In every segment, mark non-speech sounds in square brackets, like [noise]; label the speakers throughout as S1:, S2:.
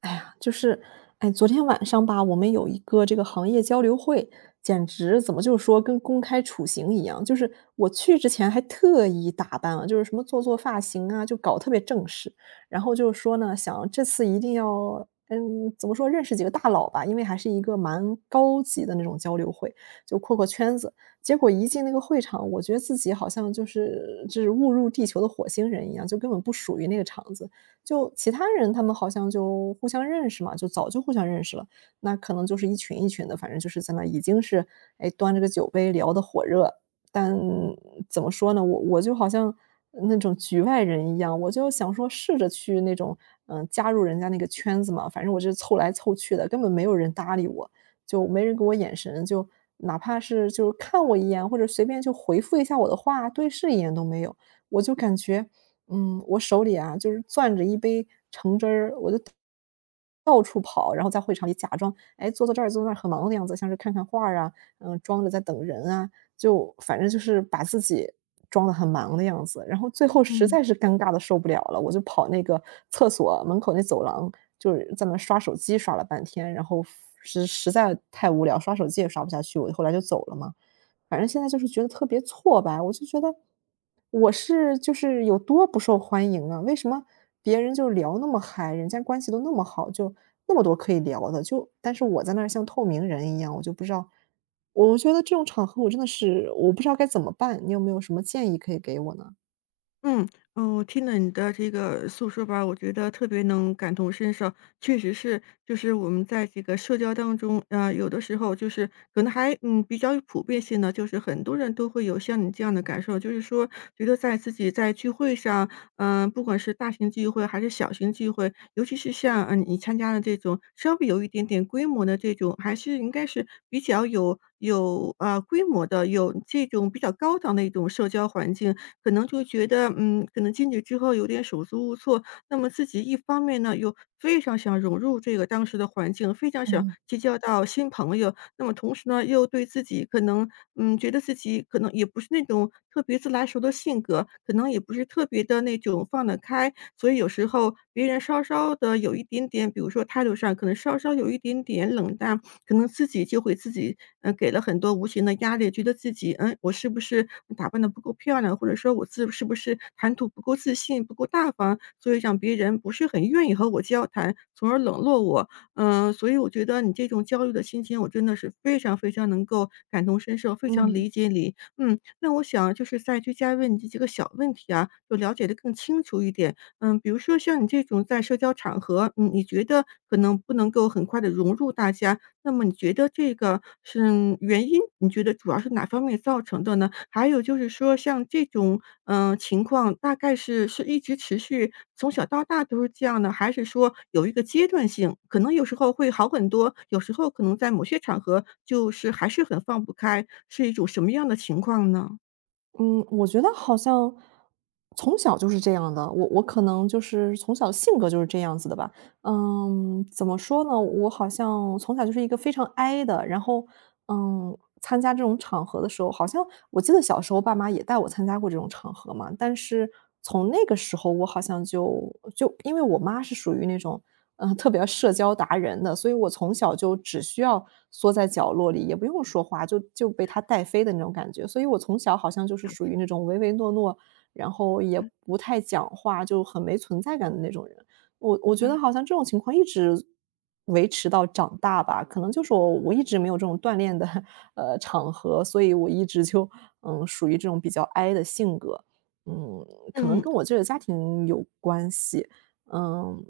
S1: 哎呀，就是，哎，昨天晚上吧，我们有一个这个行业交流会，简直怎么就说跟公开处刑一样。就是我去之前还特意打扮了，就是什么做做发型啊，就搞特别正式。然后就是说呢，想这次一定要，怎么说认识几个大佬吧，因为还是一个蛮高级的那种交流会，就扩扩圈子。结果一进那个会场，我觉得自己好像就是误入地球的火星人一样，就根本不属于那个场子。就其他人他们好像就互相认识嘛，就早就互相认识了，那可能就是一群一群的，反正就是在那已经是，哎，端着个酒杯聊得火热。但怎么说呢，我就好像那种局外人一样，我就想说试着去那种，加入人家那个圈子嘛，反正我这凑来凑去的，根本没有人搭理我，就没人给我眼神，就哪怕是就是看我一眼，或者随便就回复一下我的话，对视一眼都没有。我就感觉我手里啊，就是攥着一杯橙汁儿，我就到处跑，然后在会场里假装，哎，坐坐这儿，坐那儿，很忙的样子，像是看看画儿啊，装着在等人啊，就反正就是把自己装得很忙的样子。然后最后实
S2: 嗯
S1: 在是尴尬的受不了了，我就跑那个厕所门口那走廊，就是在那刷手机刷了半天，然后实在太无聊，刷手机也刷不下去，我就后来就走了嘛。反正现在就是觉得特别挫败，我就觉得我是就是有多不受欢迎啊？为什么别人就聊那么嗨，人家关系都那么好，就那么多可以聊的，就但是我在那儿像透明人一样，我就不知道，我觉得这种场合我真的是我不知道该怎么办，你有没有什么建议可以给我呢？
S2: 嗯，哦，我听了你的这个诉说吧，我觉得特别能感同身受。确实是，就是我们在这个社交当中，有的时候就是可能还比较有普遍性的，就是很多人都会有像你这样的感受，就是说觉得在自己在聚会上，不管是大型聚会还是小型聚会，尤其是像你参加的这种稍微有一点点规模的这种，还是应该是比较有规模的，有这种比较高档的一种社交环境。可能就觉得，可能进去之后有点手足无措。那么自己一方面呢，又非常想融入这个当时的环境，非常想
S1: 嗯
S2: 结交到新朋友。那么同时呢，又对自己可能，觉得自己可能也不是那种特别自来熟的性格，可能也不是特别的那种放得开。所以有时候别人稍稍的有一点点，比如说态度上可能稍稍有一点点冷淡，可能自己就会自己，给了很多无形的压力，觉得自己，我是不是打扮的不够漂亮，或者说我自是不是谈吐不够自信、不够大方，所以让别人不是很愿意和我交谈，从而冷落我。所以我觉得你这种焦虑的心情，我真的是非常非常能够感同身受，非常
S1: 嗯
S2: 理解你。嗯，那我想就是再追加问你这几个小问题啊，就了解的更清楚一点，比如说像你这种在社交场合，你觉得可能不能够很快的融入大家，那么你觉得这个是原因，你觉得主要是哪方面造成的呢？还有就是说像这种，情况大概是一直持续，从小到大都是这样的，还是说有一个阶段性，可能有时候会好很多，有时候可能在某些场合就是还是很放不开，是一种什么样的情况呢？
S1: 嗯，我觉得好像从小就是这样的，我可能就是从小性格就是这样子的吧。怎么说呢？我好像从小就是一个非常 I 的，然后，参加这种场合的时候，好像我记得小时候爸妈也带我参加过这种场合嘛，但是从那个时候我好像就因为我妈是属于那种，特别社交达人的，所以我从小就只需要缩在角落里，也不用说话，就被她带飞的那种感觉，所以我从小好像就是属于那种唯唯诺诺，然后也
S2: 嗯
S1: 不太讲话，就很没存在感的那种人。我觉得
S2: 嗯。
S1: 好像这种情况一直维持到长大吧，可能就是我一直没有这种锻炼的 [laughs]，场合，所以我一直就，属于这种比较 I 的性格。嗯，可能
S2: 嗯，
S1: 跟我这个家庭有关系，嗯，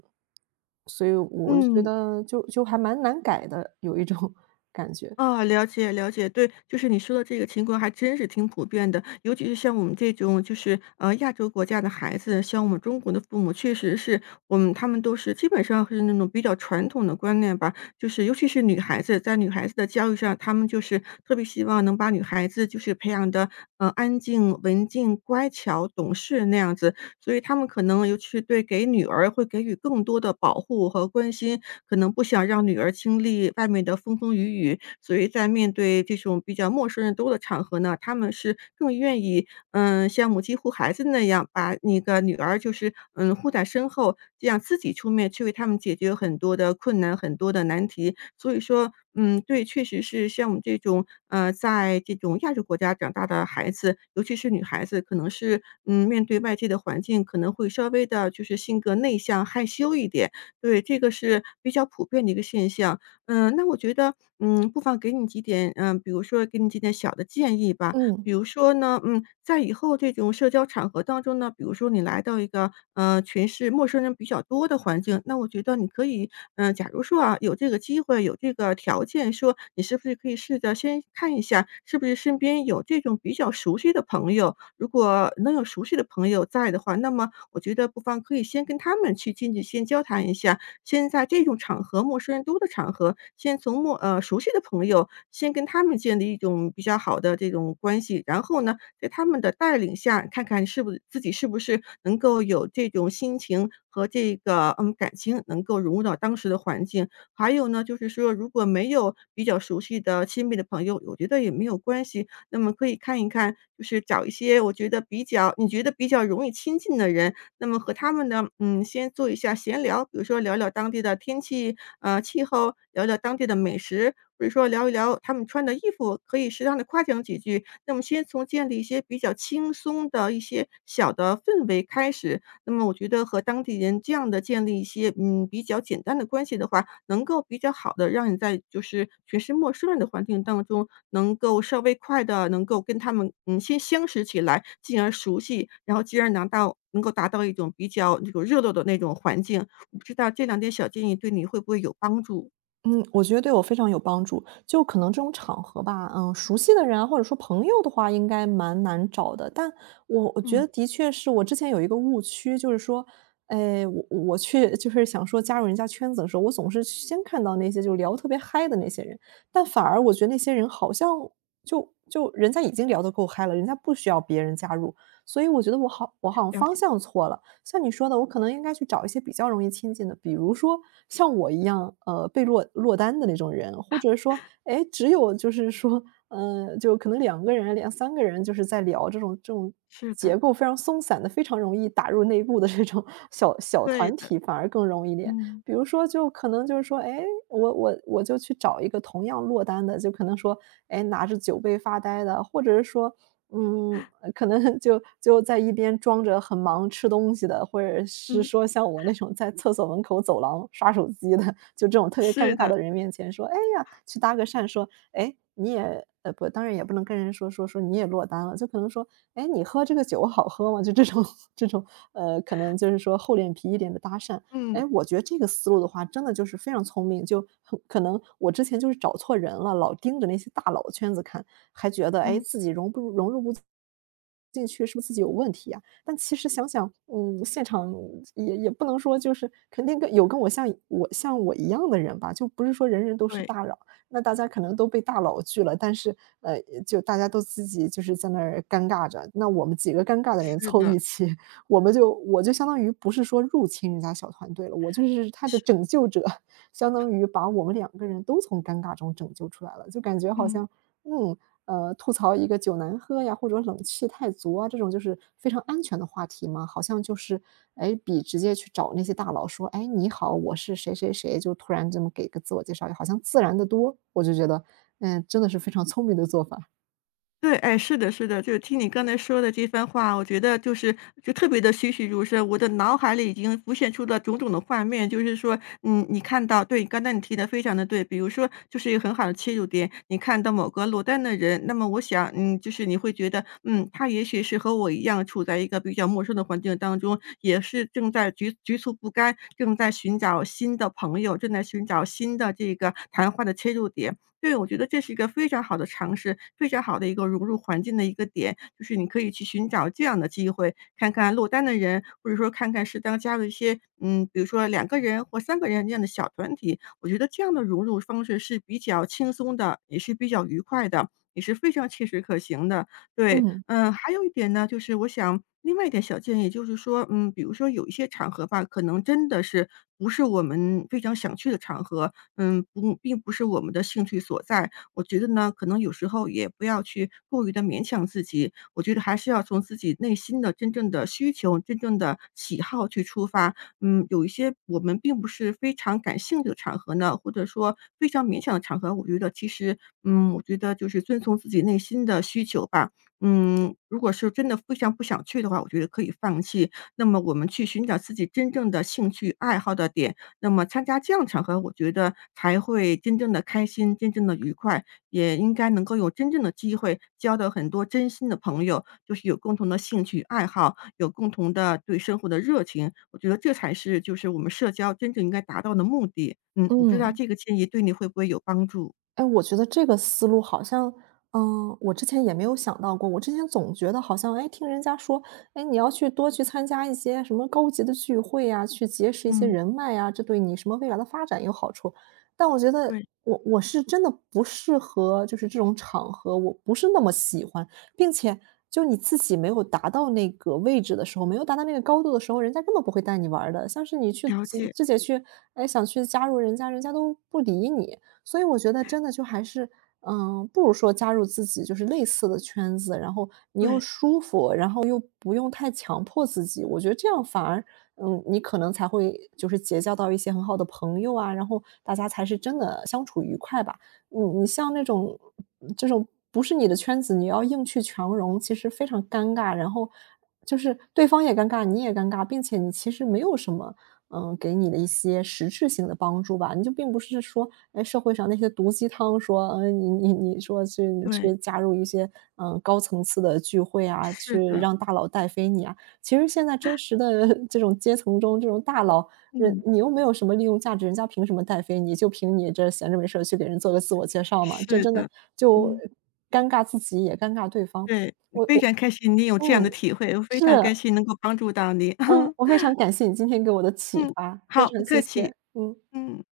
S1: 所以我觉
S2: 嗯。
S1: 得就还蛮难改的，有一种 [laughs]
S2: 啊，了解了解，对，就是你说的这个情况还真是挺普遍的，尤其是像我们这种就是亚洲国家的孩子，像我们中国的父母，确实是我们他们都是基本上是那种比较传统的观念吧，就是尤其是女孩子，在女孩子的教育上，他们就是特别希望能把女孩子就是培养的安静、文静、乖巧、懂事那样子，所以他们可能尤其是对给女儿会给予更多的保护和关心，可能不想让女儿经历外面的风风雨雨，所以在面对这种比较陌生人多的场合呢，他们是更愿意，像母鸡护孩子那样，把那个女儿就是，护在身后，这样自己出面去为他们解决很多的困难、很多的难题。所以说，对，确实是像我们这种，在这种亚洲国家长大的孩子，尤其是女孩子，可能是，面对外界的环境，可能会稍微的，就是性格内向、害羞一点，对，这个是比较普遍的一个现象。那我觉得，不妨给你几点，比如说给你几点小的建议吧。
S1: 嗯。
S2: 比如说呢，在以后这种社交场合当中呢，比如说你来到一个，全是陌生人比较多的环境，那我觉得你可以，假如说啊，有这个机会，有这个条件，说你是不是可以试着先看一下，是不是身边有这种比较熟悉的朋友。如果能有熟悉的朋友在的话，那么我觉得不妨可以先跟他们去进去先交谈一下，先在这种场合，陌生人多的场合，先从陌呃，熟悉的朋友，先跟他们建立一种比较好的这种关系。然后呢，在他们的带领下，看看是不是自己是不是能够有这种心情和这个，感情能够融入到当时的环境。还有呢，就是说如果没有比较熟悉的亲密的朋友，我觉得也没有关系，那么可以看一看，就是找一些我觉得比较你觉得比较容易亲近的人，那么和他们呢，先做一下闲聊，比如说聊聊当地的天气，气候，聊聊当地的美食，或者说聊一聊他们穿的衣服，可以适当的夸奖几句。那么先从建立一些比较轻松的一些小的氛围开始，那么我觉得和当地人这样的建立一些，比较简单的关系的话，能够比较好的让你在就是全是陌生人的环境当中，能够稍微快的能够跟他们，先相识起来，进而熟悉，然后进而拿到能够达到一种比较那种热络的那种环境。我不知道这两点小建议对你会不会有帮助？
S1: 嗯，我觉得对我非常有帮助。就可能这种场合吧，熟悉的人啊，或者说朋友的话，应该蛮难找的。但我觉
S2: 嗯，
S1: 得的确是我之前有一个误区，就是说，哎，我去 [laughs] 就是想说加入人家圈子的时候，我总是先看到那些就聊特别嗨的那些人，但反而我觉得那些人好像就人家已经聊得够嗨了，人家不需要别人加入，所以我觉得我好像
S2: 了
S1: 方
S2: 解，
S1: 向错了。像你说的，我可能应该去找一些比较容易亲近的，比如说像我一样，被落单的那种人，或者说，哎，只有就是说，就可能两个人、两三个人，就是在聊这种
S2: 是的，
S1: 结构非常松散的，非常容易打入内部的这种 [laughs] 小小
S2: 对
S1: 团
S2: 的，
S1: 体，反而更容易一点。
S2: 嗯。
S1: 比如说，就可能就是说，哎，我就去找一个同样落单的，就可能说，哎，拿着酒杯发呆的，或者是说，嗯，可能就在一边装着很忙吃东西的，或者是
S2: 嗯，
S1: 说像我那种在厕所门口走廊刷手机的，就这种特别
S2: 是
S1: 尴尬
S2: 的，
S1: 的人面前说：“哎呀，去搭个讪。”说：“哎，你也不，当然也不能跟人说你也落单了，就可能说，哎，你喝这个酒好喝吗？就这种 [laughs] 这种，可能就是说厚脸皮一点的搭讪。
S2: 嗯嗯。
S1: 哎，我觉得这个思路的话，真的就是非常聪明，就很可能我之前就是找错人了，老盯着那些大佬的圈子看，还觉得哎
S2: 嗯，
S1: 自己融不融入不进去，是不是自己有问题呀？但其实想想，现场也不能说就是肯定跟我像我一样的人吧，就不是说人人都是
S2: 对，
S1: 大佬，那大家可能都被大佬拒了，但是呃，就大家都自己就是在那儿尴尬着，那我们几个尴尬的人
S2: 是
S1: 凑
S2: 的，
S1: 一起，我就相当于不是说入侵人家小团队了，我就是他的
S2: 是。
S1: 拯救者，相当于把我们两个人都从尴尬中拯救出来了。就感觉好
S2: 嗯。
S1: 像，嗯，吐槽一个酒难喝呀，或者冷气太足啊，这种就是非常安全的话题嘛，好像就是，哎，比直接去找那些大佬说，哎，你好，我是谁谁谁，就突然这么给个自我介绍，好像自然的多。我就觉得，真的是非常聪明的做法，
S2: 对，哎，是的，是的，就是听你刚才说的这番话，我觉得就是就特别的栩栩如生，我的脑海里已经浮现出了种种的画面。就是说，你看到对，刚才你提的非常的对，比如说就是一个很好的切入点，你看到某个落单的人，那么我想，就是你会觉得，他也许是和我一样处在一个比较陌生的环境当中，也是正在局促不甘，正在寻找新的朋友，正在寻找新的这个谈话的切入点。对，我觉得这是一个非常好的尝试，非常好的一个融入环境的一个点，就是你可以去寻找这样的机会，看看落单的人，或者说看看适当加入一些，比如说两个人或三个人这样的小团体，我觉得这样的融入方式是比较轻松的，也是比较愉快的，也是非常切实可行的。对，
S1: 嗯。
S2: 还有一点呢，就是我想另外一点小建议，就是说，比如说有一些场合吧，可能真的是不是我们非常想去的场合，不并不是我们的兴趣所在。我觉得呢，可能有时候也不要去过于的勉强自己，我觉得还是要从自己内心的真正的需求、真正的喜好去出发。有一些我们并不是非常感兴趣的场合呢，或者说非常勉强的场合，我觉得其实我觉得就是遵从自己内心的需求吧。如果是真的非常不想去的话，我觉得可以放弃。那么我们去寻找自己真正的兴趣爱好的点，那么参加这样场合，我觉得才会真正的开心、真正的愉快，也应该能够有真正的机会交到很多真心的朋友，就是有共同的兴趣爱好，有共同的对生活的热情。我觉得这才是就是我们社交真正应该达到的目的。嗯，我不知道
S1: 嗯。
S2: 这个建议对你会不会有帮助？
S1: 哎，我觉得这个思路好像，我之前也没有想到过。我之前总觉得好像，哎，听人家说，哎，你要去多去参加一些什么高级的聚会呀，去结识一些
S2: 嗯，
S1: 人脉呀，这对你什么未来的发展有好处。但我觉得
S2: 对，
S1: 我是真的不适合，就是这种场合，我不是那么喜欢，并且就你自己没有达到那个位置的时候，没有达到那个高度的时候，人家根本不会带你玩儿的。像是你去
S2: 了
S1: 自
S2: 解，
S1: 自己去，哎，想去加入人家，人家都不理你。所以我觉得真的就还是，不如说加入自己就是类似的圈子，然后你又
S2: 对
S1: 舒服，然后又不用太强迫自己。我觉得这样反而，你可能才会就是结交到一些很好的朋友啊，然后大家才是真的相处愉快吧。你像那种这种不是你的圈子，你要硬去强融，其实非常尴尬，然后就是对方也尴尬，你也尴尬，并且你其实没有什么给你的一些实质性的帮助吧。你就并不是说，哎，社会上那些毒鸡汤说，你你你说去你
S2: 对，
S1: 去加入一些，高层次的聚会啊，
S2: 是
S1: 去
S2: 的。
S1: 让大佬带飞你啊。其实现在真实的 [laughs] 这种阶层中，这种大佬，人
S2: 嗯，
S1: 你又没有什么利用价值，人家凭什么带飞你？就凭你这闲着没事儿去给人做个自我介绍嘛，这
S2: 是
S1: 真的
S2: 的，
S1: 就
S2: 嗯。
S1: 尴尬自己也尴尬对方。
S2: 对，
S1: 我
S2: 非
S1: 我
S2: 常开心你有这样的
S1: 嗯，
S2: 体会，我非
S1: 是，
S2: 常开心能够帮助到你。
S1: 嗯，
S2: [laughs]
S1: 我非常感谢你今天给我的启
S2: 嗯，
S1: 发，非
S2: 好，不
S1: 常谢
S2: 客
S1: 谢，
S2: 气，
S1: 嗯。
S2: 嗯。